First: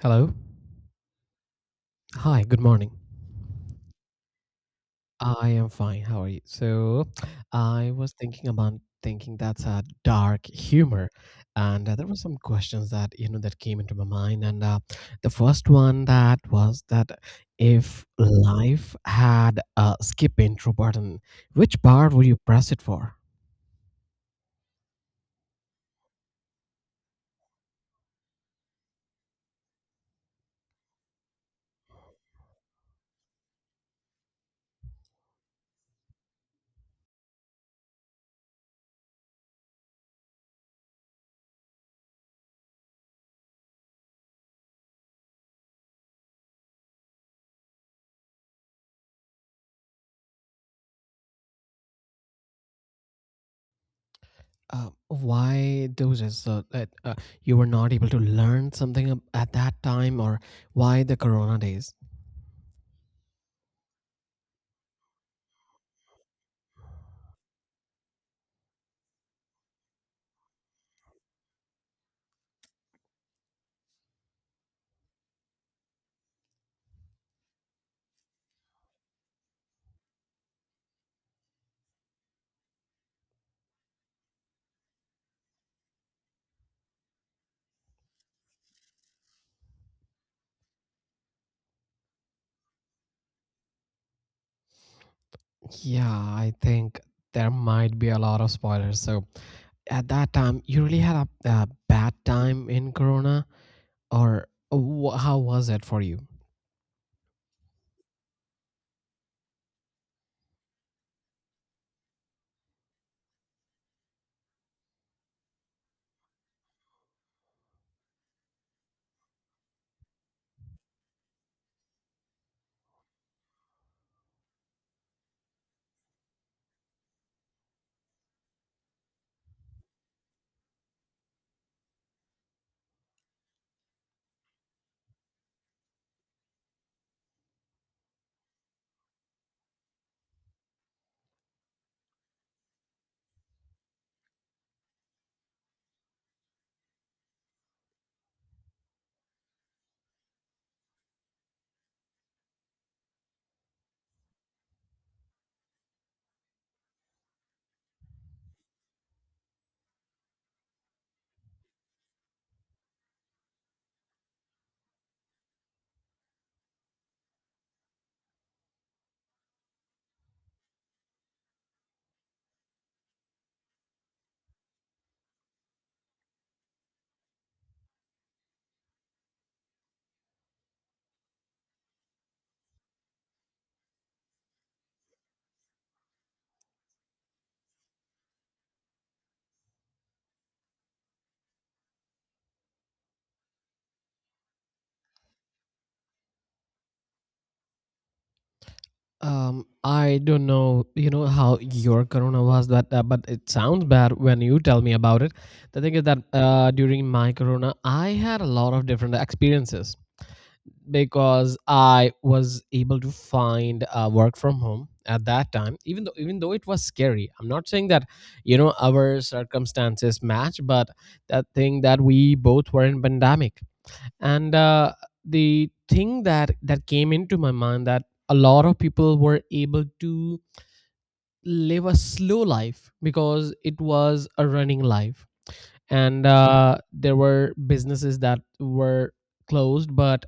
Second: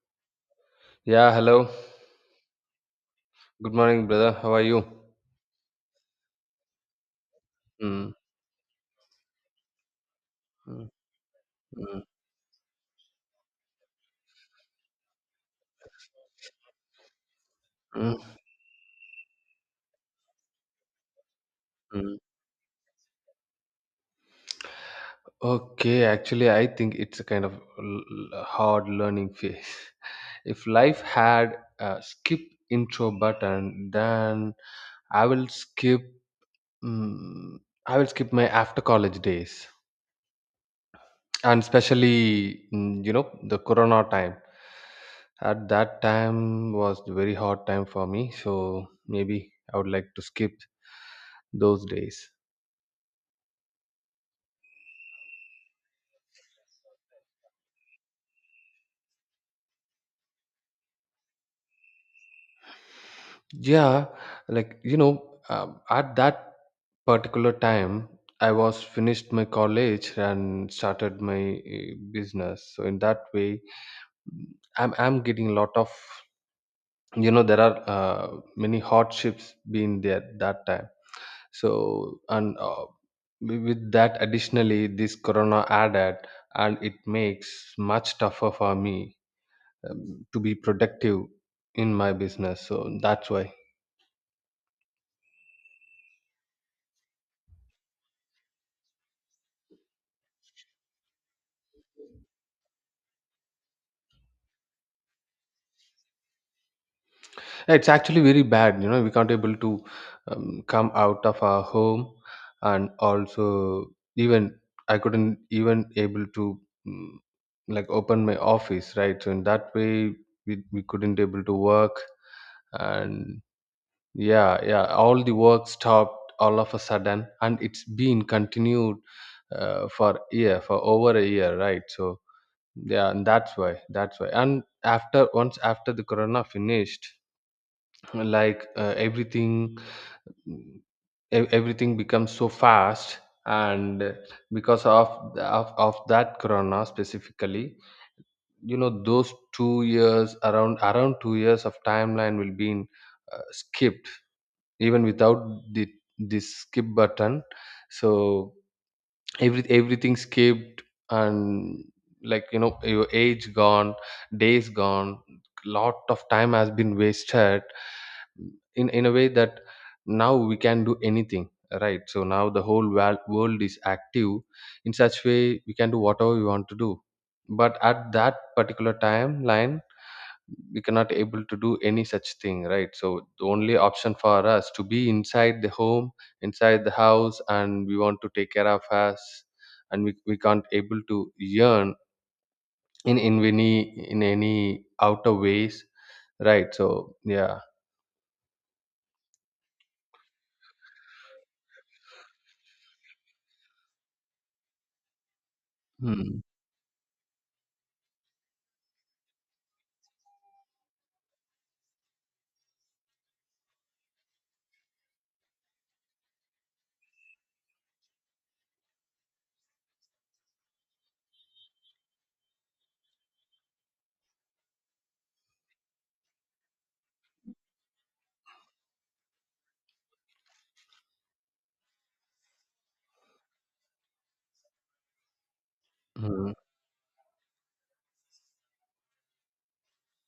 Hello. Yeah, hello. Hi, good morning. Good morning, brother. How are you? I am fine. How are you? I was Mm, thinking about thinking, that's a dark mm, humor, and mm, there were some questions that that came into my mind, and the first one that was that if mm, life had a skip intro button, which part mm. would you press it for? Okay, actually, I think it's a kind of hard learning phase. If life had a skip intro button, then I will skip. Mm, I will skip my after college days. And especially, the Corona time. At that time was the very hard time for me. So maybe I would like to skip those days. Why those? So that you were not able to learn something at that time, or why the Corona days? Yeah, at that particular time, I was finished my college and started my business. So in that way, mm, I'm getting a lot of, you know, there are many hardships being there that time. So and with that, additionally, this corona added and it makes much tougher for me, to be productive in my business, so that's why. Yeah, I think there might be a lot of spoilers. So at that time, you really had a bad time in Corona, or how was it for you? It's actually very bad, you know, we can't able to, come out of our home, and also even I couldn't even able to, mm, like open my office, right? So in that way, we couldn't able to work. And yeah, yeah, all the work stopped all of a sudden, and it's been continued for year, for over a year, right? So yeah. And that's why and after, once after the corona finished, like everything, mm, everything becomes so fast. And because of that corona specifically, you know, those 2 years, around 2 years of timeline will be, skipped even without the this skip button. So everything skipped. And, like, you know, your age gone, days gone, lot of time has been wasted in a way that now we can do anything. Right? So now the whole world is active in such way we can do whatever we want to do. But at that particular timeline, we cannot able to do any such thing. Right? So the only option for us to be inside the home, inside the house, and we want to take care of us. And we can't able to yearn in any in any outer ways. Right? So yeah. I don't know, you know how your Corona was, but it sounds bad when you tell me about it. The thing is that Hmm. During my Corona, I had a lot of different experiences, because I was able to find work from home at that time. Even though it was scary, I'm not saying that you know our circumstances match, but that thing that we both were in pandemic, and the thing that came into my mind that a lot of people were able to live a slow life because it was a running life, and Hmm. There were businesses that were closed, but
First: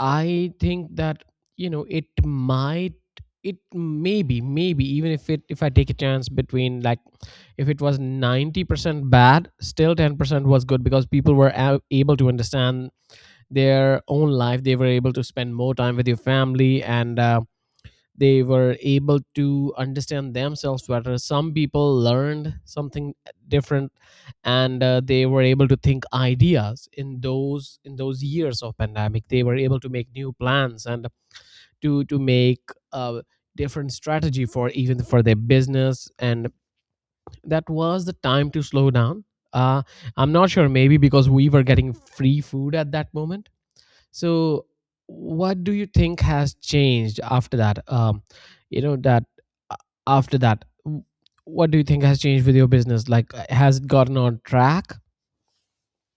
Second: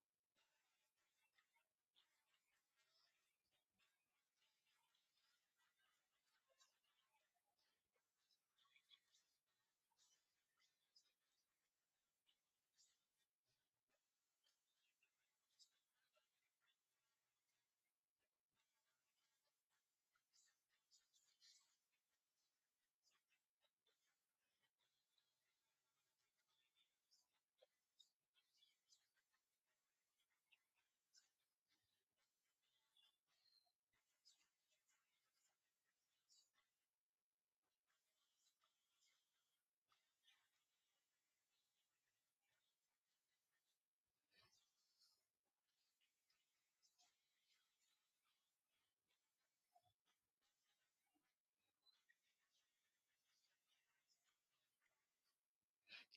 I think that you know it might, it maybe even if it, if I take a chance between like, if it was 90% bad, still 10% was good, because people were able to understand their own life. They were able to spend more time with your family, and they were able to understand themselves better. Some people learned something different, and they were able to think ideas in those years of pandemic. They were able to make new plans and to make a different strategy for even for their business, and that was the time to slow down. uh, I'm not sure, maybe because we were getting free food at that moment. So, what do you think has changed after that? You know that uh, after that, what do you think has changed with your business? Like, has it gotten on track?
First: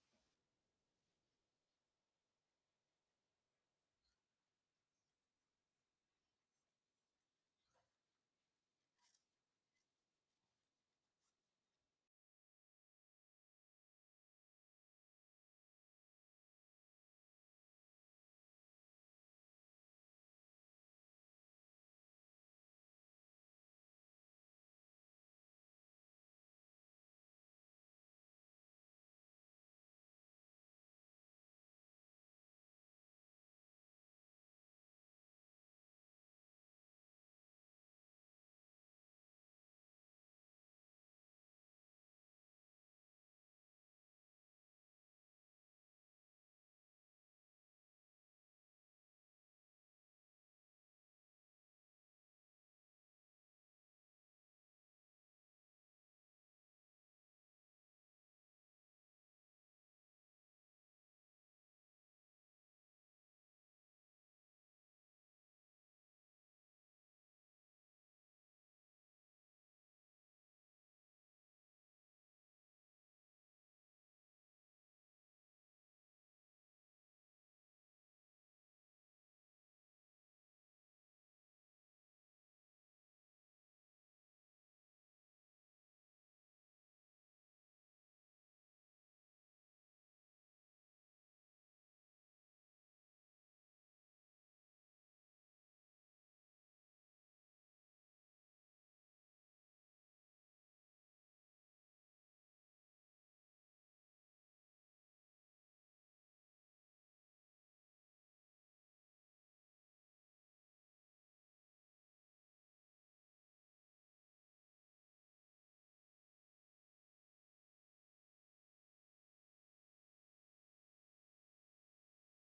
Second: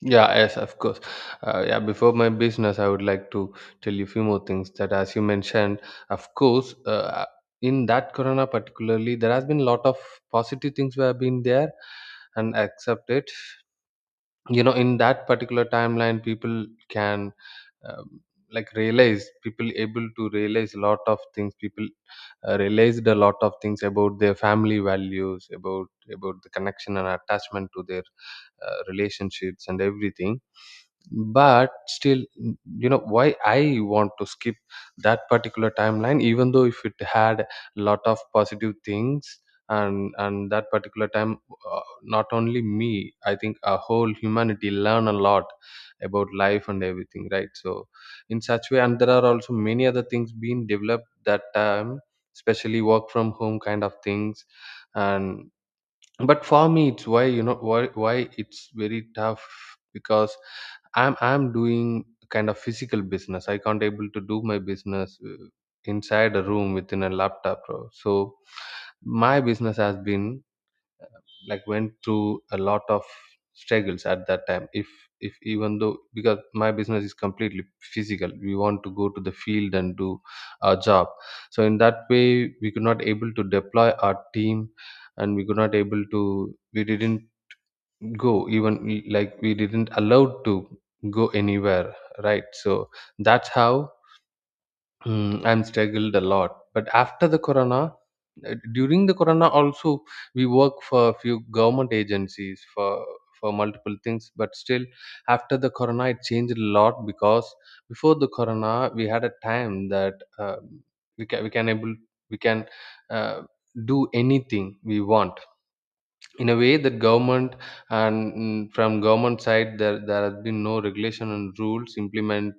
Yeah, yes, of course. Yeah, before my business, I would like to tell you a few more things that, as you mentioned, of course, in that corona particularly, there has been a lot of positive things we have been there and accepted. You know, in that particular timeline, people can, um, like realize, people able to realize a lot of things, people realized a lot of things about their family values, about the connection and attachment to their relationships and everything. But still you know, why I want to skip that particular timeline, even though if it had a lot of positive things. And that particular time, not only me, I think a whole humanity learn a lot about life and everything. Right? So in such way, and there are also many other things being developed that time, especially work from home kind of things. And but for me, it's why you know why it's very tough. Because I'm doing kind of physical business, I can't able to do my business inside a room within a laptop, bro. So my business has been, like, went through a lot of struggles at that time. If even though, because my business is completely physical, we want to go to the field and do our job. So in that way, we could not able to deploy our team, and we could not able to, we didn't go even, like, we didn't allowed to go anywhere. Right? So that's how. I'm struggled a lot. But after the corona, during the corona also, we work for a few government agencies for multiple things. But still, after the corona, it changed a lot. Because before the corona, we had a time that we can, we can uh, do anything we want, in a way that government and, from government side, there has been no regulation and rules implemented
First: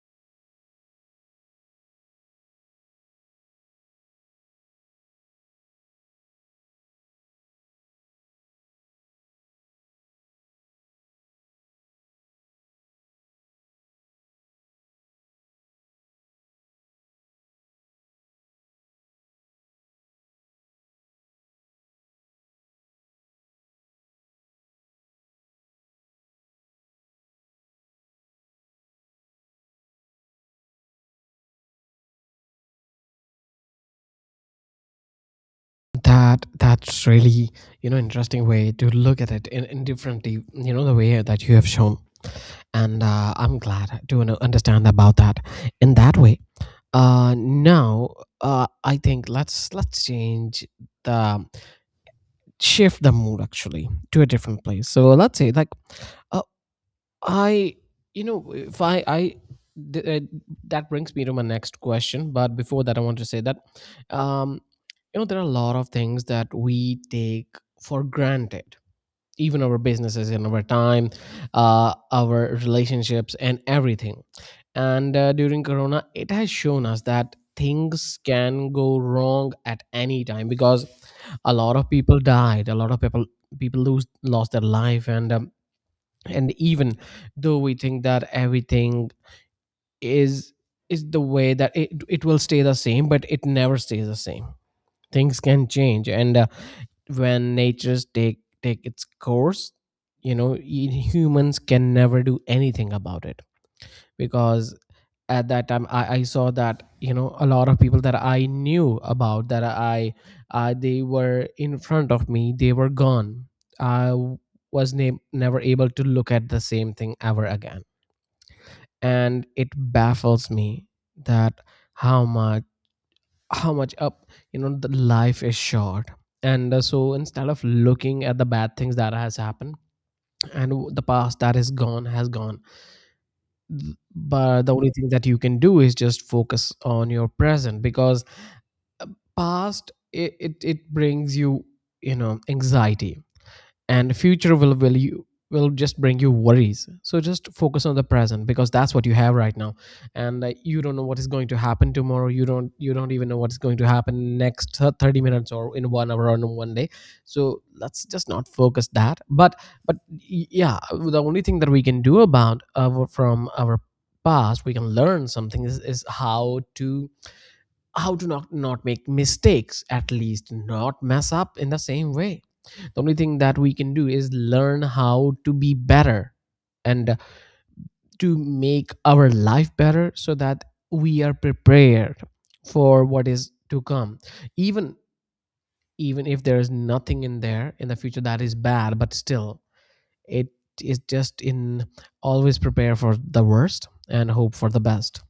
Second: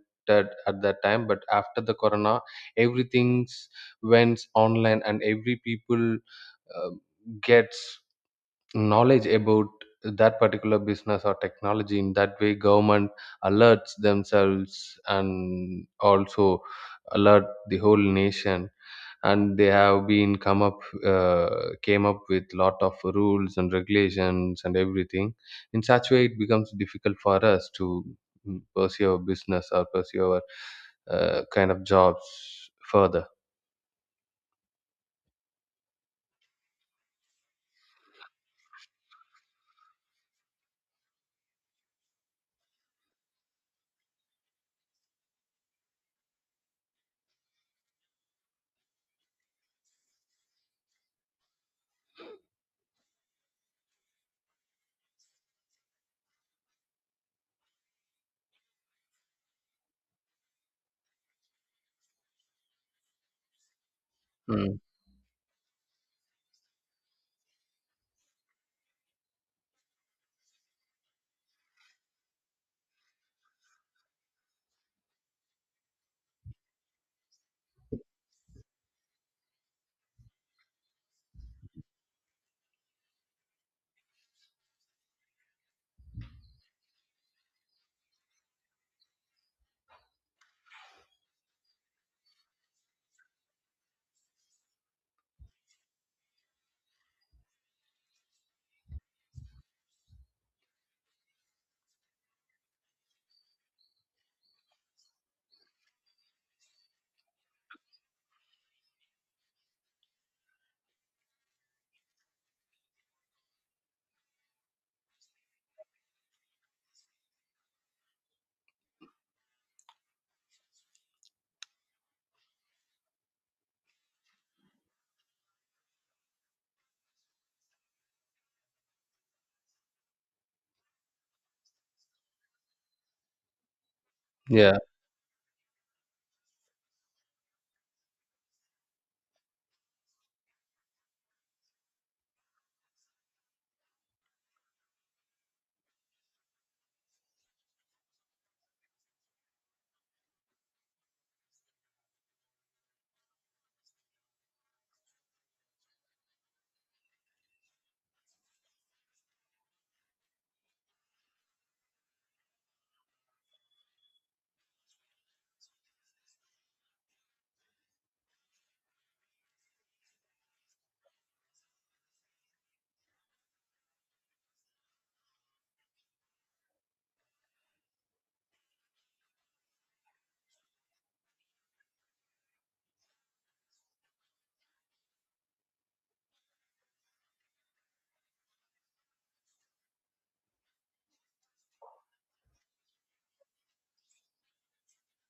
at that time. But after the corona, everything's went online, and every people uh, gets knowledge about that particular business or technology. In that way, government alerts themselves and also alert the whole nation, and they have been come up, came up with lot of rules and regulations and everything. In such way, it becomes difficult for us to, pursue our business or pursue our kind of jobs further. That that's really, you know, interesting way to look at it in differently. You know the way that you have shown, and I'm glad to know- understand about that in that way. Now I think let's change the shift the mood actually to a different place. So let's say like. Uh, I, you know, if I, I, th- That brings me to my next question. But before that, I want to say that, um, Mm. you know, there are a lot of things that we take for granted, even our businesses and our time, our relationships and everything. And during Corona, it has shown us that things can go wrong at any time because a lot of people died, a lot of people people lose lost their life, and even though we think that everything is is the way that it will stay the same, but it never stays the same. Things can change, and when natures take its course, you know, humans can never do anything about it, because at that time I saw that you know a lot of people that I knew about, that I, they were in front of me, they were gone. I was never able to look at the same thing ever again, and it baffles me that how much, how much up, you know, the life is short. And so instead of looking at the bad things that has happened and the past that is gone has gone. But the Yeah. only thing that you can do is just focus on your present, because uh, past it, it it brings you, you know, anxiety, and future will you, will just bring you worries. So just focus on the present because that's what you have right now. And you don't know what is going to happen tomorrow. You don't, you don't even know what's going to happen next 30 minutes or in 1 hour or in 1 day. So let's just not focus that, but yeah, the only thing that we can do about our from our past, we can learn something is how to, how to not not make mistakes, at least not mess up in the same way. The only thing that we can do is learn how to be better and to make our life better, so that we are prepared for what is to come. Even, even if there is nothing in there in the future that is bad, but still it is just in, always prepare for the worst and hope for the best.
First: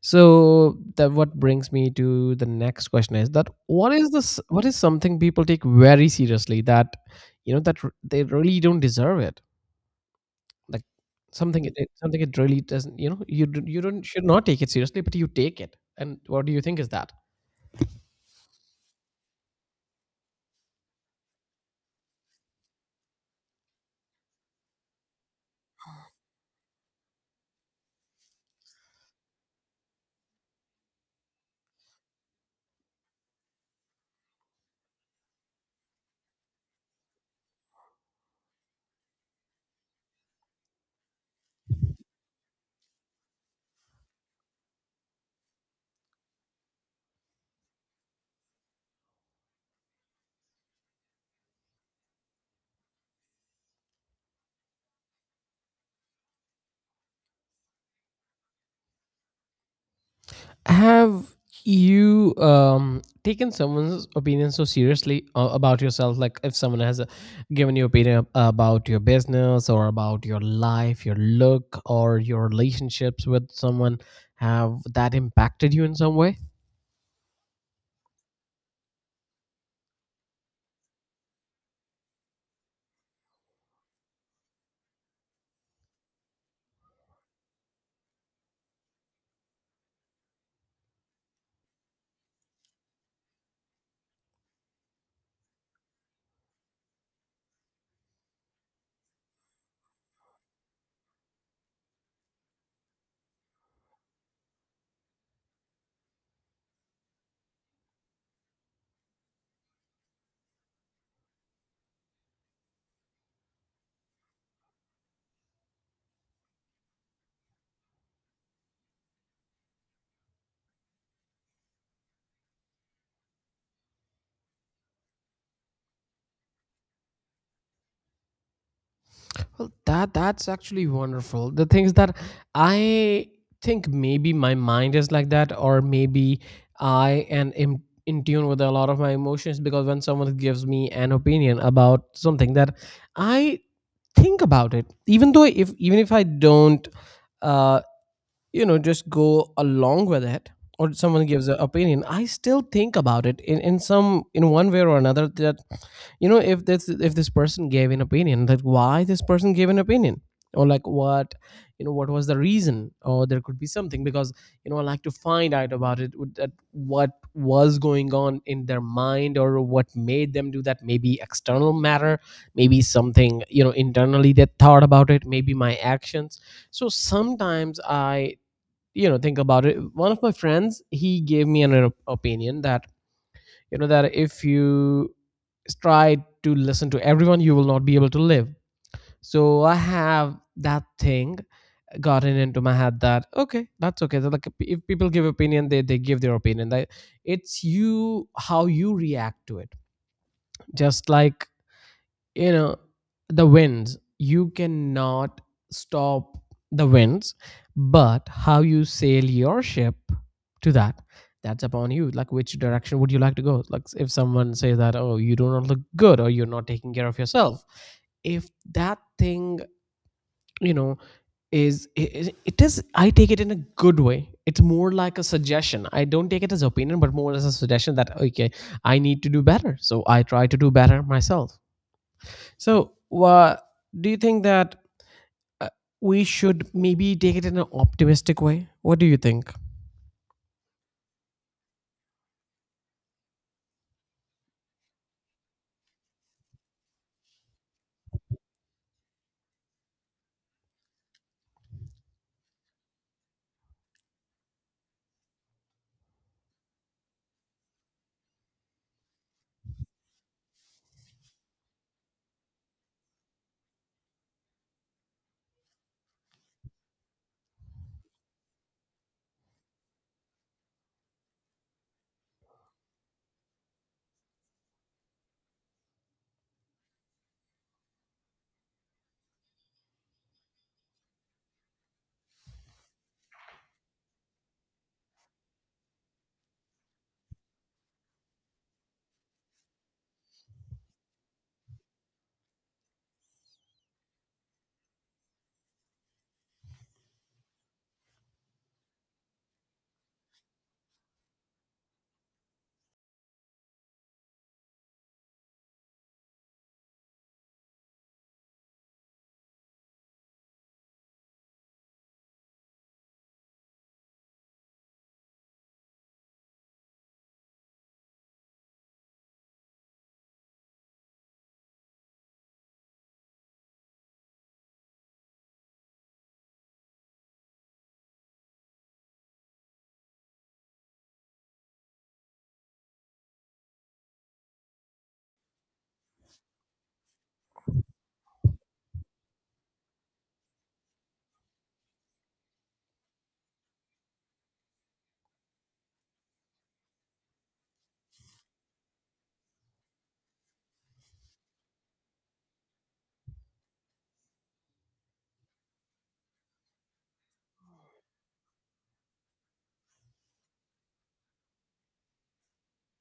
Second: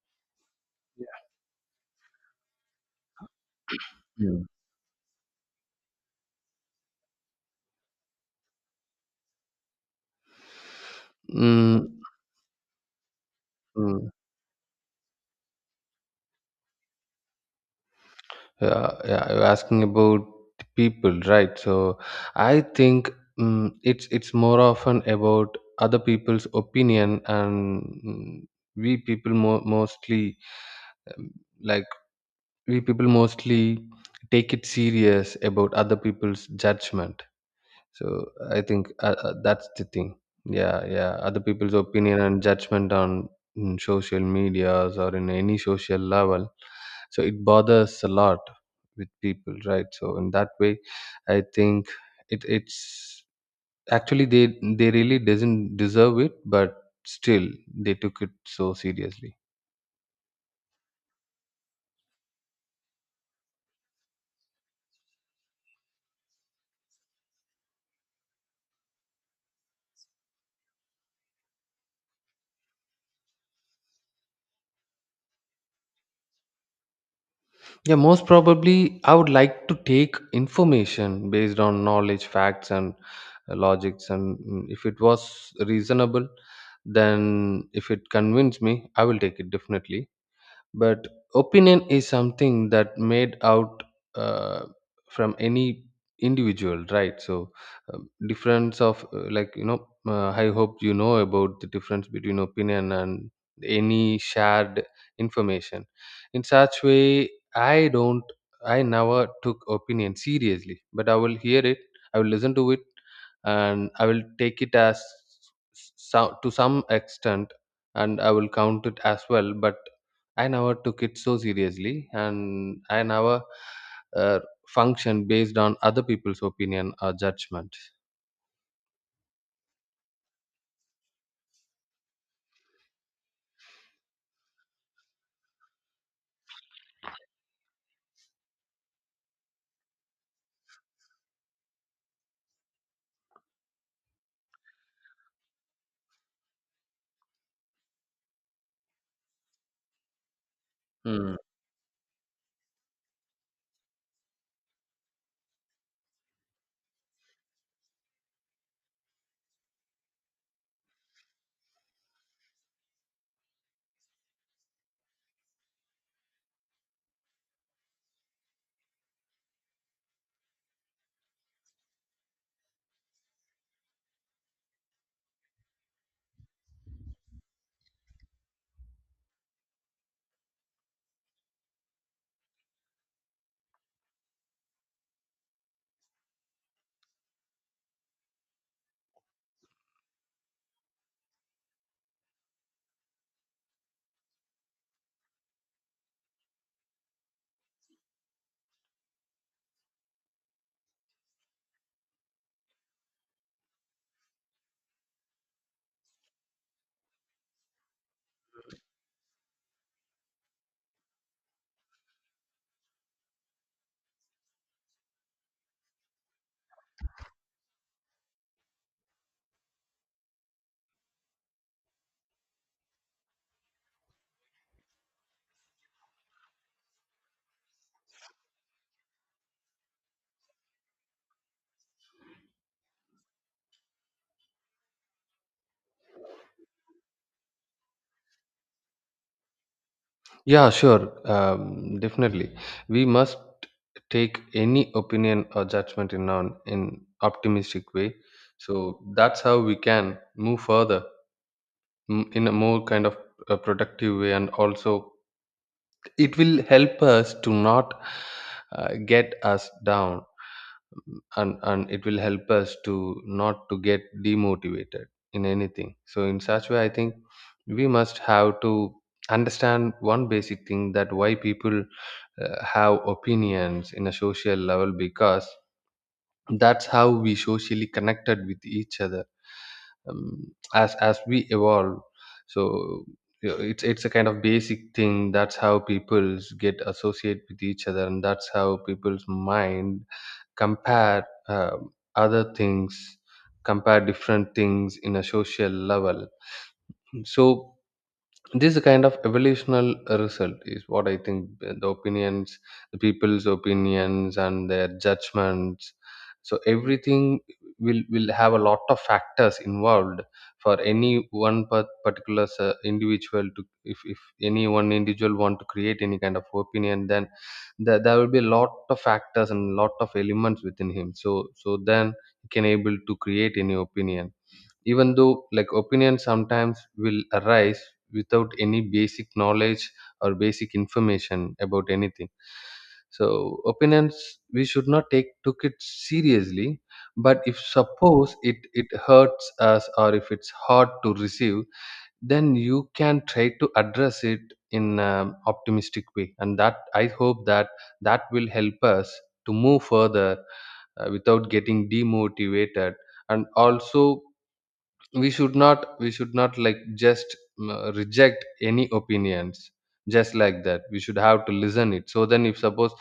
So that what brings me to the next question is that what is this, Mm. what is something people take very seriously that you know that they really don't deserve it, like something, Mm, something it really doesn't, you know, you you don't mm. should not take it seriously but you take it, and what do you think is that? Yeah, yeah, you're asking about the people, right? So I think, it's more often about other people's opinion. And, we people mo mostly um, like we people mostly take it serious about other people's judgment. So I think that's the thing. Yeah, yeah, other people's opinion and judgment on, social medias or in any social level. So it bothers a lot with people, right? So in that way, I think, it's actually they really doesn't deserve it, but still they took it so seriously. Have you taken someone's opinion so seriously about yourself, like if someone has given you opinion about your business or about your life, your look or your relationships with someone, have that impacted you in some way? Yeah, most probably I would like to take information based on knowledge, facts, and logics. And, if it was reasonable, then if it convinced me, I will take it, definitely. But opinion is something that made out, uh, from any individual. Right? So, difference of I hope you know about the difference between opinion and any shared information. In such way, i don't I never took opinion seriously, but I will hear it, I will listen to it, and I will take it as, so, to some extent, and I will count it as well. But I never took it so seriously, and I never uh, functioned based on other people's opinion or judgment. Well, that that's actually wonderful. The things that I think maybe my mind is like that, or maybe I am in tune with a lot of my emotions, because when someone gives me an opinion about something, that I think about it, even though if even if I don't uh, you know just go along with it, or someone Hmm. gives an opinion, I still think about it in some in one way or another, that you know if this, if this person gave an opinion, that why this person gave an opinion, or like what, you know, what was the reason, or there could be something because, you know, I like to find out about it with that, what was going on in their mind or what made them do that. Maybe external matter, maybe something, you know, internally they thought about it, maybe my actions. So sometimes I, you know, think about it. One of my friends, he gave me an opinion that you know that if you try to listen to everyone, you will not be able to live. So I have that thing gotten into my head, that okay, that's okay, that like if people give opinion, they give their opinion, that it's you how you react to it. Just like, you know, the winds, you cannot stop the winds, but how you sail your ship to that, that's upon you. Like which direction would you like to go, like if someone says that oh, you do not look good, or you're not taking care of yourself, if that thing, you know, is it is, I take it in a good way. It's more like a suggestion. I don't take it as opinion but more as a suggestion, that okay, I need to do better, so I try to do better myself. So, do you think that uh, we should maybe take it in an optimistic way? What do you think? Yeah, sure, definitely. We must take any opinion or judgment in an in optimistic way. So that's how we can move further, in a more kind of a productive way. And also, it will help us to not get us down, and it will help us to not to get demotivated in anything. So in such way, I think we must have to understand one basic thing, that why people have opinions in a social level, because that's how we socially connected with each other, as we evolve. So, you know, it's a kind of basic thing, that's how peoples get associate with each other, and that's how people's mind compare, other things, compare different things in a social level. So this kind of evolutional result is what I think, the opinions, the people's opinions and their judgments. So everything will have a lot of factors involved. For any one particular individual to, if any one individual want to create any kind of opinion, then there will be a lot of factors and lot of elements within him, so so then he can able to create any opinion. Even though like opinions sometimes will arise without any basic knowledge or basic information about anything. So opinions, we should not take took it seriously. But if suppose it it hurts us or if it's hard to receive, then you can try to address it in an optimistic way. And that I hope that that will help us to move further without getting demotivated. And also, we should not, like, just reject any opinions just like that. We should have to listen it, so then if suppose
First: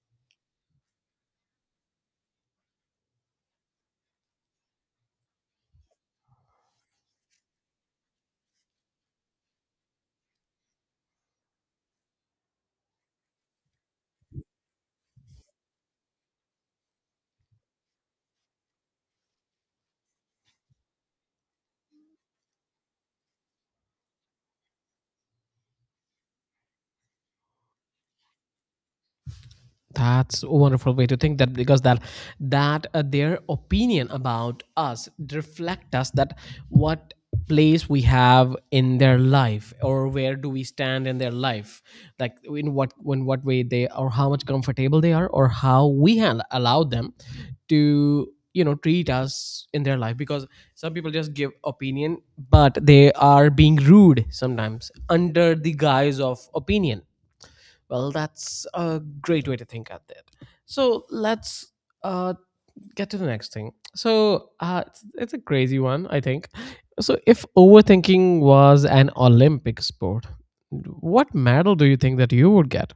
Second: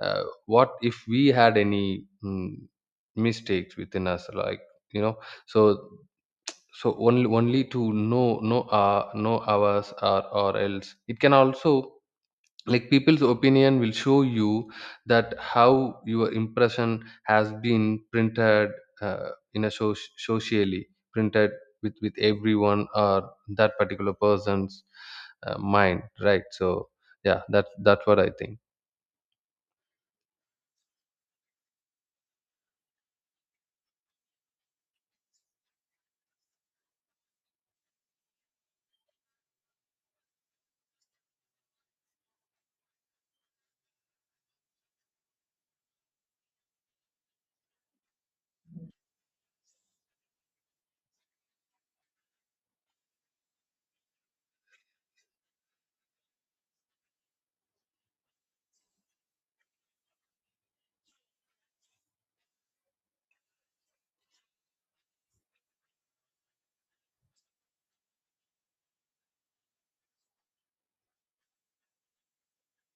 what if we had any, mistakes within us, like, you know, so so only, only to know, know ours, or else it can also, like, people's opinion will show you that how your impression has been printed, uh, in a socially printed with everyone or that particular person's mind. Right? So yeah, that's what I think. That's a wonderful way to think that, because that, that their opinion about us reflect us, that what place we have in their life, or where do we stand in their life, like in what, in what way they, or how much comfortable they are, or how we have allowed them to, you know, treat us in their life. Because some people just give opinion but they are being rude sometimes under the guise of opinion. Well, that's a great way to think at it. So let's uh, get to the next thing. So it's a crazy one, I think. So if overthinking was an Olympic sport, what medal do you think that you would get?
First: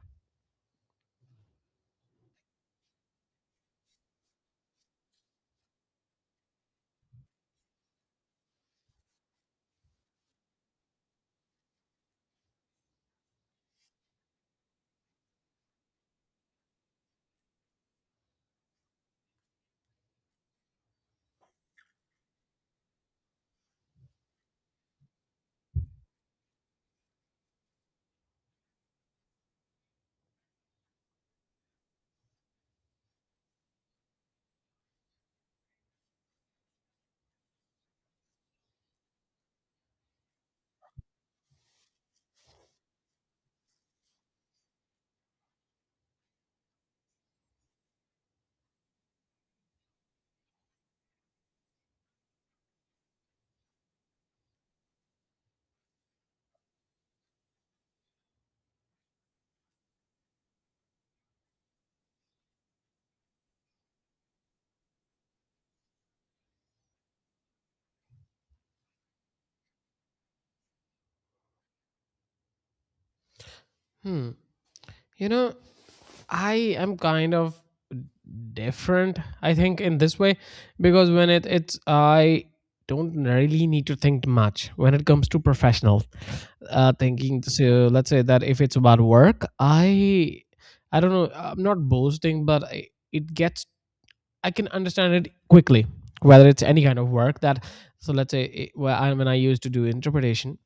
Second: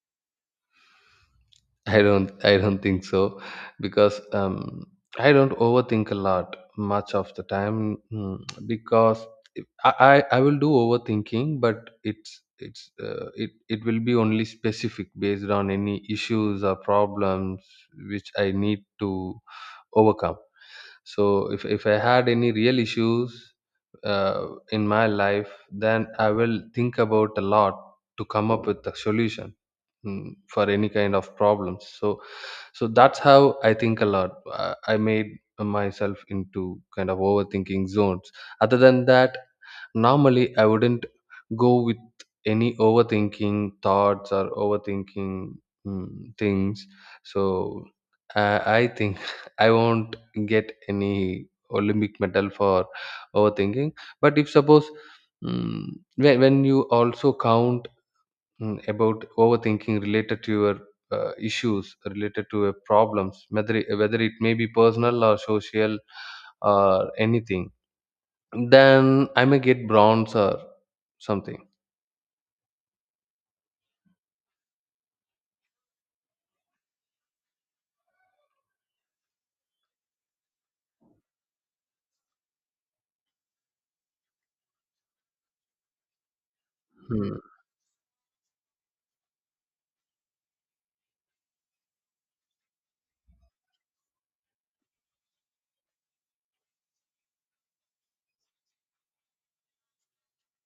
I don't think so, because, I don't overthink a lot much of the time, because I, I will do overthinking, but it's it it will be only specific based on any issues or problems which I need to overcome. So if I had any real issues uh, in my life, then I will think about a lot to come up with a solution for any kind of problems, so that's how I think a lot. I made myself into kind of overthinking zones. Other than that, normally I wouldn't go with any overthinking thoughts or overthinking things. So I think I won't get any Olympic medal for overthinking. But if suppose, mm, when you also count about overthinking related to your issues, related to your problems, whether it may be personal or social or anything, then I may get bronze or something. Hmm. You know, I am kind of different, I think, in this way, because when I don't really need to think much when it comes to professional Hmm. thinking. So let's say that if it's about work, I don't know, I'm not boasting, but I can understand it quickly, whether it's any kind of work so let's say, when I used to do interpretation,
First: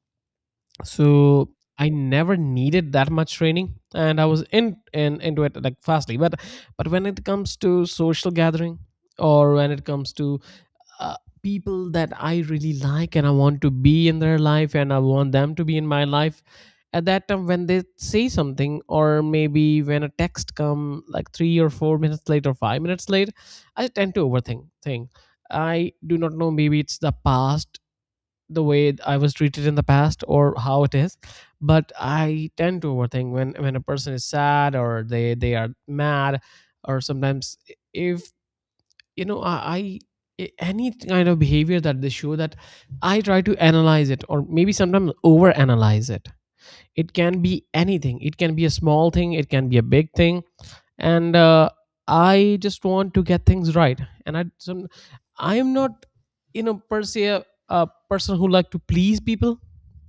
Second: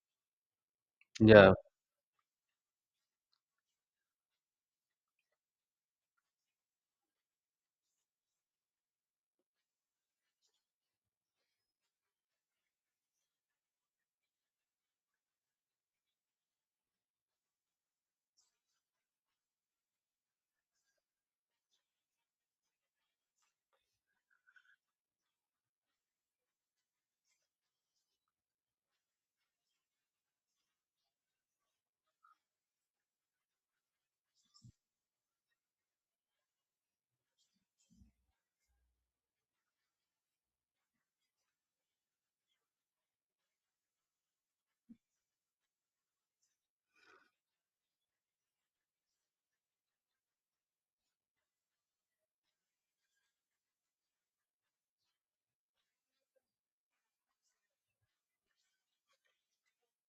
so Yeah. I never needed that much training and I was in into it like fastly, but when it comes to social gathering or when it comes to uh, people that I really like and I want to be in their life and I want them to be in my life. At that time when they say something, or maybe when a text come like 3 or 4 minutes late or 5 minutes late, I tend to overthink thing. I do not know, maybe it's the past, the way I was treated in the past, or how it is. But I tend to overthink when a person is sad or they are mad, or sometimes if you know I. I any kind of behavior that they show, that I try to analyze it or maybe sometimes over analyze it. It can be anything, it can be a small thing, it can be a big thing. And I just want to get things right. and i some, I am not, you know, per se a person who like to please people,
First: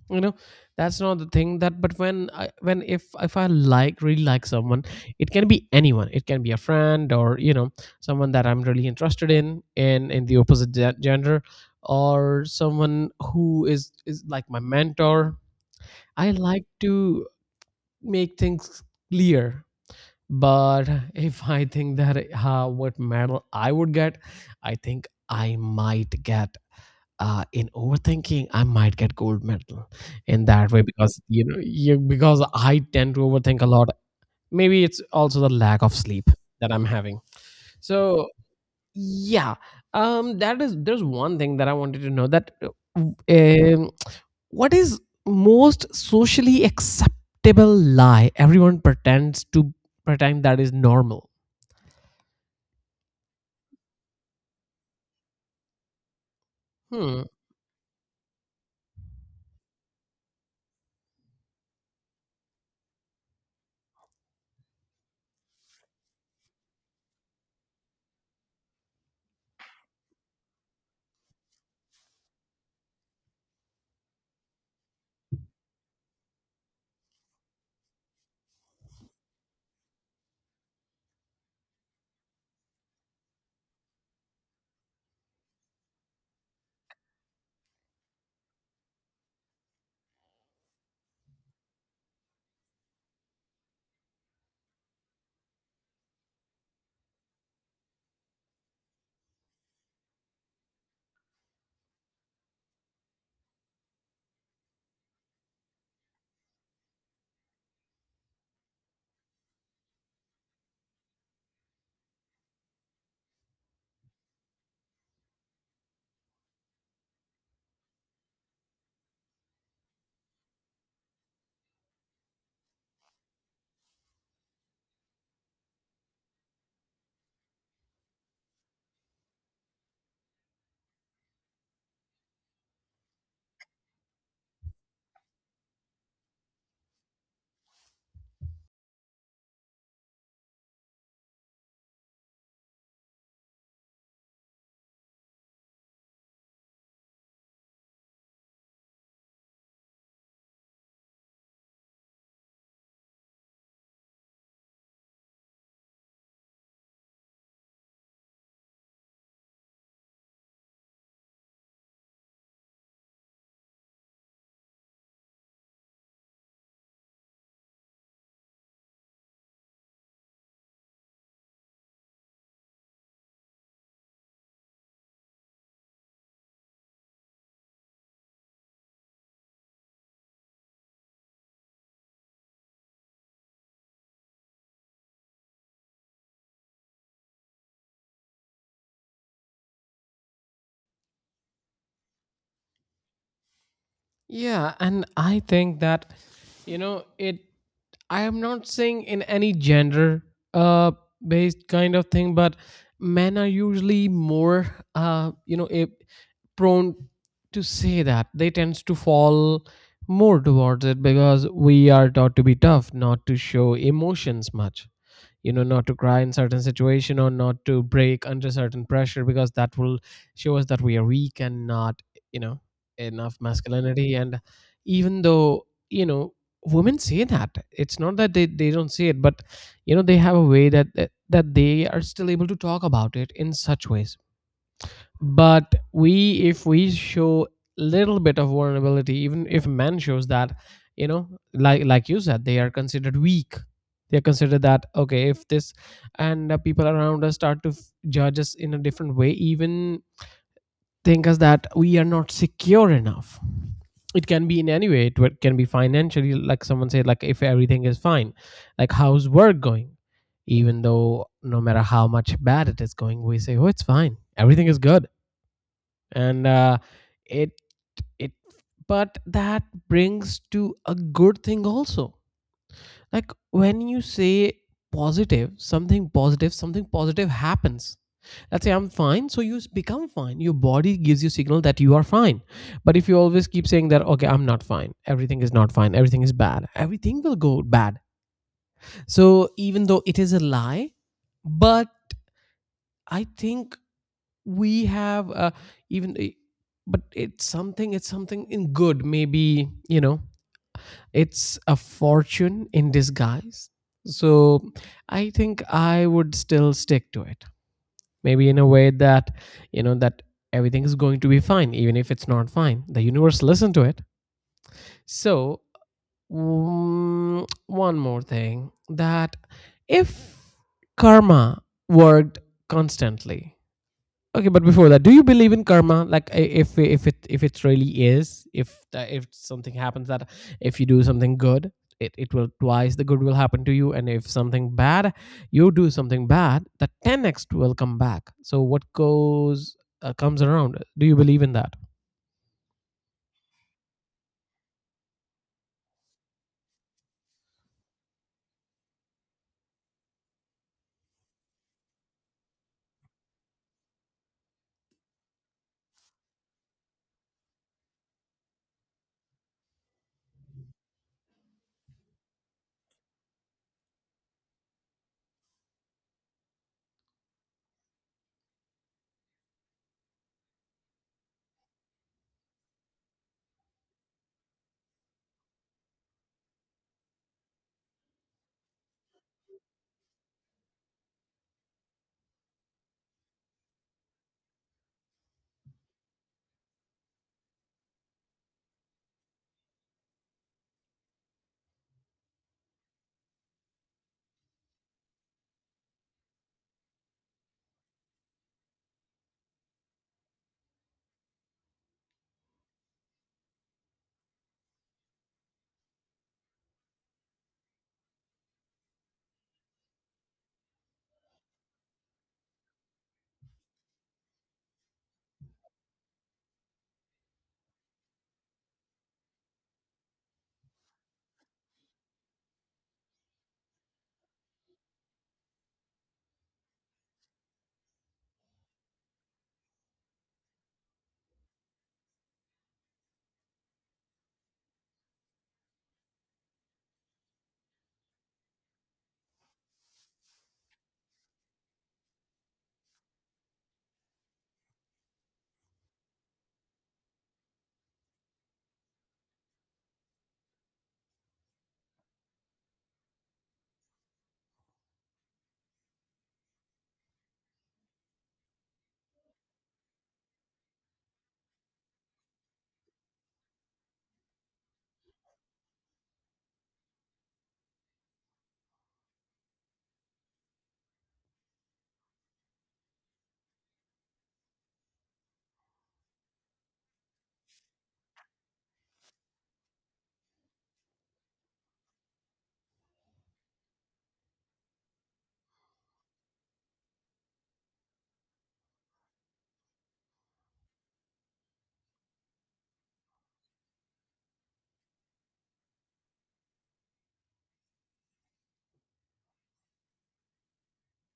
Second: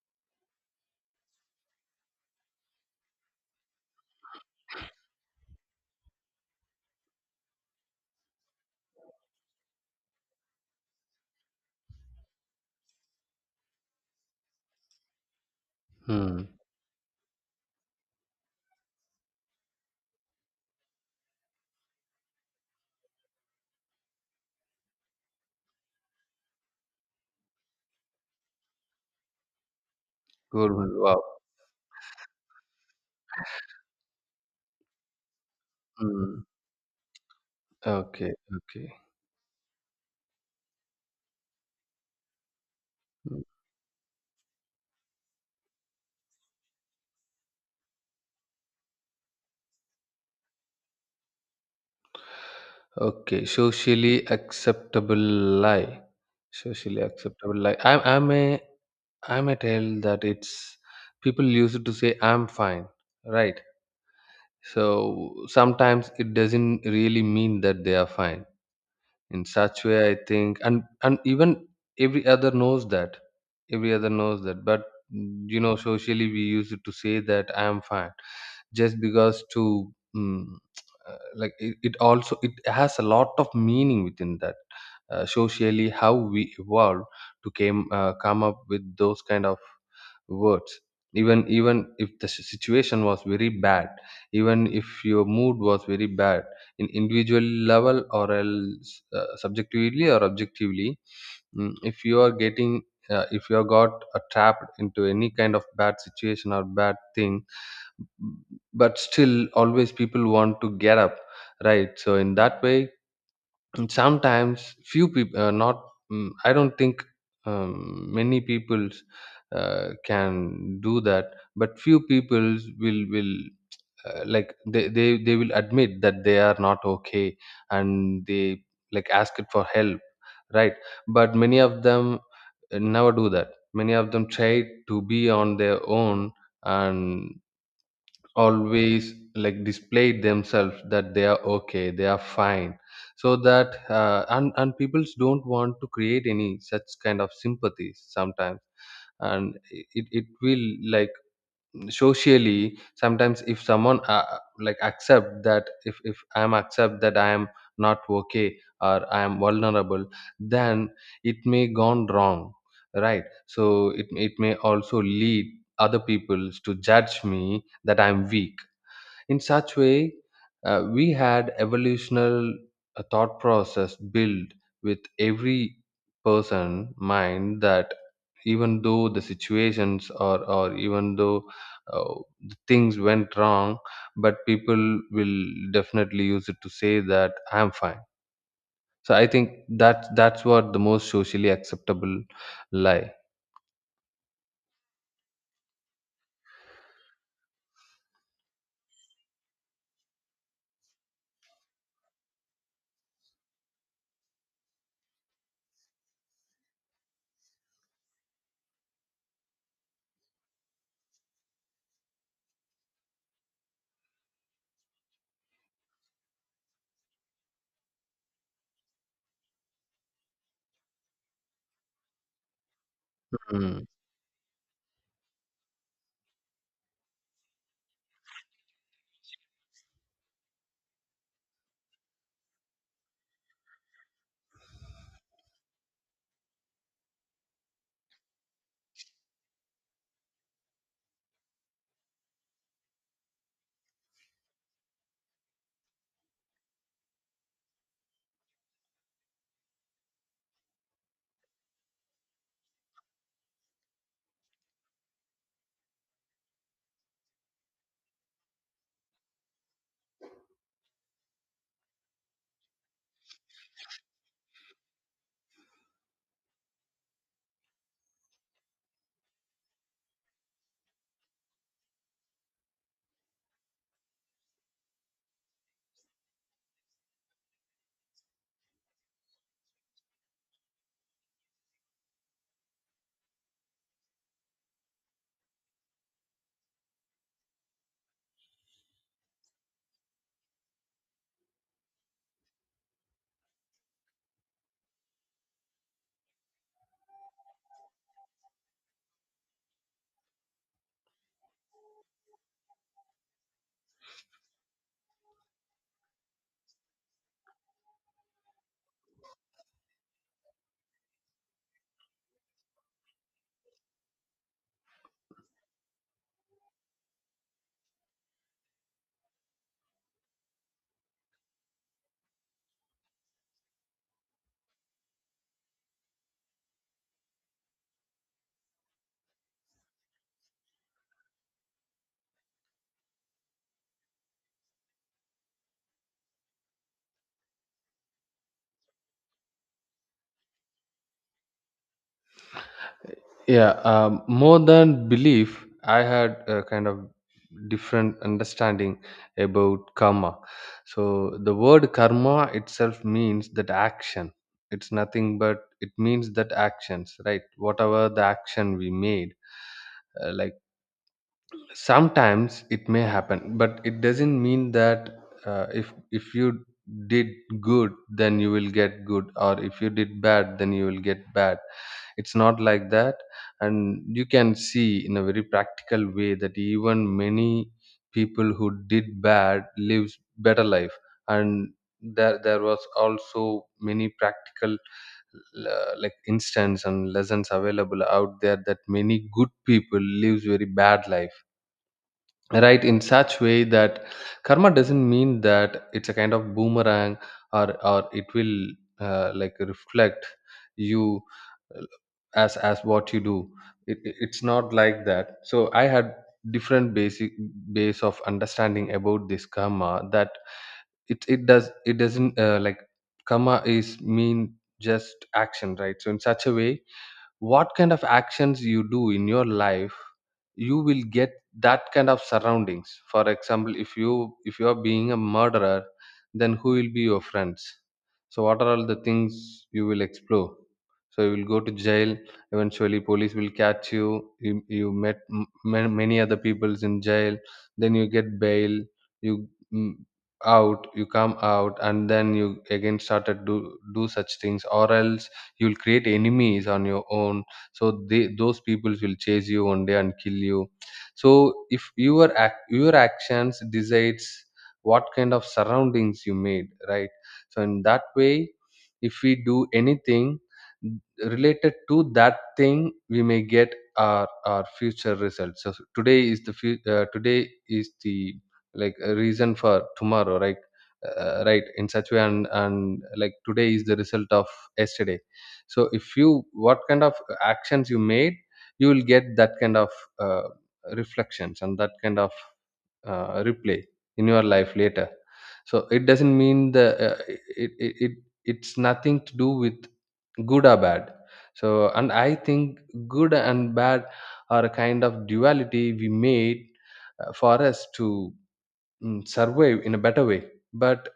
you know. That's not the thing. That But when I when if I like really like someone, it can be anyone, it can be a friend, or, you know, someone that I'm really interested in the opposite gender, or someone who is like my mentor. I Hmm. like to make things clear. But if I think that, what medal I would get, I think I might get, in overthinking, I might get gold medal in that Cool. way. Wow. Because, you know because I tend to overthink a lot. Maybe it's also the lack of sleep Hmm. that I'm having. So Okay. Okay. yeah. That is, there's one thing that I wanted to know, that Hmm. um, what is most socially acceptable lie everyone pretends to pretend that is normal. Okay, socially acceptable lie. Socially Hmm. acceptable lie. I may, I may tell that it's, people use it to say I'm fine, right? So sometimes it doesn't really mean that they are fine, in such way I think. And even every other knows that, every other knows that, but you know, socially we use it to say that I am fine, just because to like it also, it has a lot of meaning within that. Socially how we evolve to came come up with those kind of words. Even even if the si- situation was very bad, even if your mood was very bad, in individual level, or else subjectively or objectively, if you are getting if you are got trapped into any kind of bad situation or bad thing, b- but still always people want to get up, right? So in that way, and sometimes few people not I don't think many people can do that. But few people will like they will admit that they are not okay, and they like ask it for help, right? But many of them never do that. Many of them try to be on their own, and always like displayed themselves that they are okay, they are fine. So that, and people don't want to create any such kind of sympathies sometimes. And it will like socially sometimes, if someone like accept that, if I am accept that I am not okay or I am vulnerable, then it may gone wrong, right? So it may also lead other peoples to judge me that I'm weak. In such way, we had evolutional thought process built with every person mind that, even though the situations or even though uh, the things went wrong, but people will definitely use it to say that I am fine. So I think that that's what the most socially acceptable lie. Yeah, and I think that, you know it. I am not saying in any gender uh based kind of thing, but men are usually more, you know, prone to say that they tends to fall more towards it, because we are taught to be tough, not to show emotions much, you know, not to cry in certain situation, or not to break under certain pressure, because that will show us that we are weak and not, you know, enough Mm. masculinity. And even though, you know, women say that it's not that they don't say it, but, you know, they have a way that they are still able to talk about it in such ways. But we, if we show little bit of vulnerability, even if man shows that, you know, like you said, they are considered weak, they are considered that okay if this. And people around us start to judge us in a different way, even think us that we are not secure enough. It can be in any way, it can be financially, like someone said, like if everything is fine, like how's work going. Even though no matter how much bad it is going, we say, oh, it's fine, everything is good. And it it But that brings to a good thing also. Like when you say positive, something positive happens. Let's say I'm fine, so you become fine, your body gives you signal that you are fine. But if you always keep saying that okay, I'm not fine, everything is not fine, everything is bad, everything will go bad. So even though it is a lie, but I think we have, even i- but it's something, it's something in good, maybe, you know, it's a fortune in disguise. So I think I would still stick to it, maybe in a way that, you know, that everything is going to be fine, even if it's not fine, the universe listened to it. So mm, one more thing that, if karma worked constantly. Okay, but before that, do you believe in karma? Like, if if it really is, if if something happens that, if you do something good, it will twice the good will happen to you. And if something bad, you do something bad, the ten x will come back. So what goes, comes around. Do you believe in that? Yeah, more than belief I had a kind of different understanding about karma. So the word karma itself means that action. It's nothing but it means that actions, right? Whatever the action we made, like, sometimes it may happen, but it doesn't mean that if you did good then you will get good, or if you did bad then you will get bad. It's not like that. And you can see in a very practical way that even many people who did bad lives better life. And there was also many practical like instance and lessons available out there, that many good people lives very bad life, right? In such way that karma doesn't mean that it's a kind of boomerang, or it will like reflect you uh, as what you do. It's not like that. So I had different basic base of understanding about this karma, that it does it doesn't like, karma is mean just action, right? So in such a way, what kind of actions you do in your life, you will get that kind of surroundings. For example, if you are being a murderer, then who will be your friends? So what are all the things you will explore? So you will go to jail eventually, police will catch you, you met m- ma- many other peoples in jail, then you get bail, you out, you come out, and then you again started do such things, or else you'll create enemies on your own. So they, those people will chase you one day and kill you. So if your ac- your actions decides what kind of surroundings you made, right? So in that way, if we do anything related to that thing, we may get our future results. So today is the fu- today is the like a reason for tomorrow, right? Right, in such way. And like, today is the result of yesterday. So if you, what kind of actions you made, you will get that kind of uh, reflections, and that kind of replay in your life later. So it doesn't mean the uh, it's nothing to do with good or bad. So and I think good and bad are a kind of duality we made for us to survive in a better way. But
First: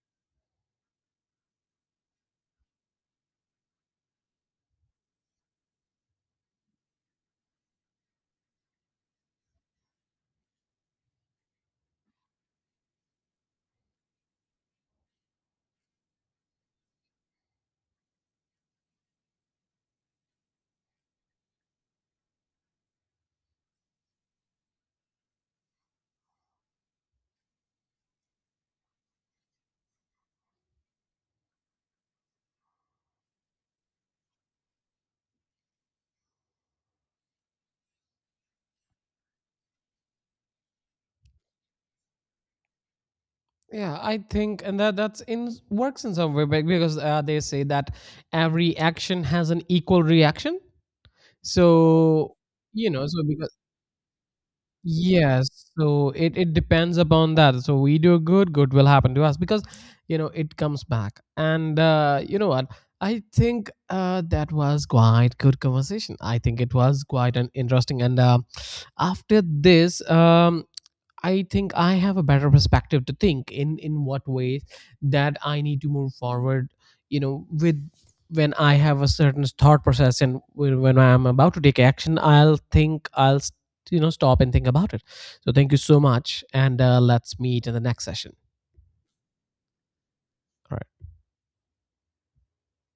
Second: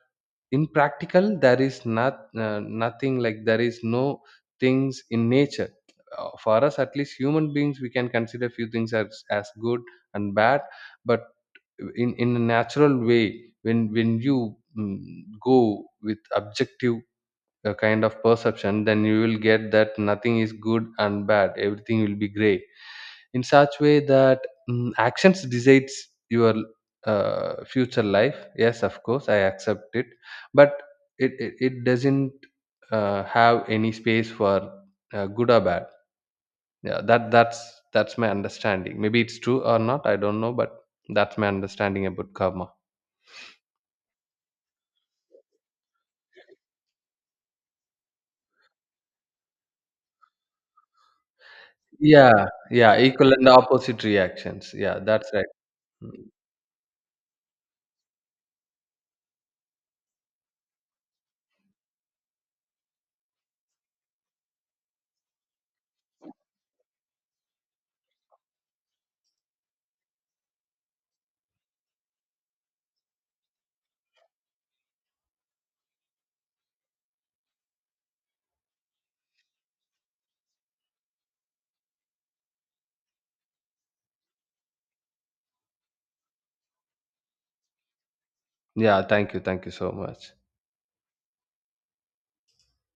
in practical there is not nothing like, there is no things in nature. For us, at least human beings, we can consider few things as good and bad. But in a natural way, when you mm, go with objective kind of perception, then you will get that nothing is good and bad, everything will be gray. In such way that, actions decides your future life. Yes, of course I accept it. But it doesn't have any space for good or bad. Yeah, that's that's my understanding. Maybe it's true or not, I don't know, but that's my understanding about karma. Yeah, I think, and that that's in works in some way, because they say that every action has an equal reaction. So, Yeah. you Yeah, know, so equal and because opposite reactions, yeah, that's right. yes, so Mm. It depends upon that. So we do good, good will happen to us, because, you know, it comes back. And, you know what? I think, that was quite good conversation. I think it was quite an interesting. And after this, I think I have a better perspective to think in what ways that I need to move forward, you know, with, when I have a certain thought process, and when I am about to take action, I'll think, you know, stop and think about it. So thank you so much, and, let's meet in the next session. Yeah, thank you, thank you so much. All right.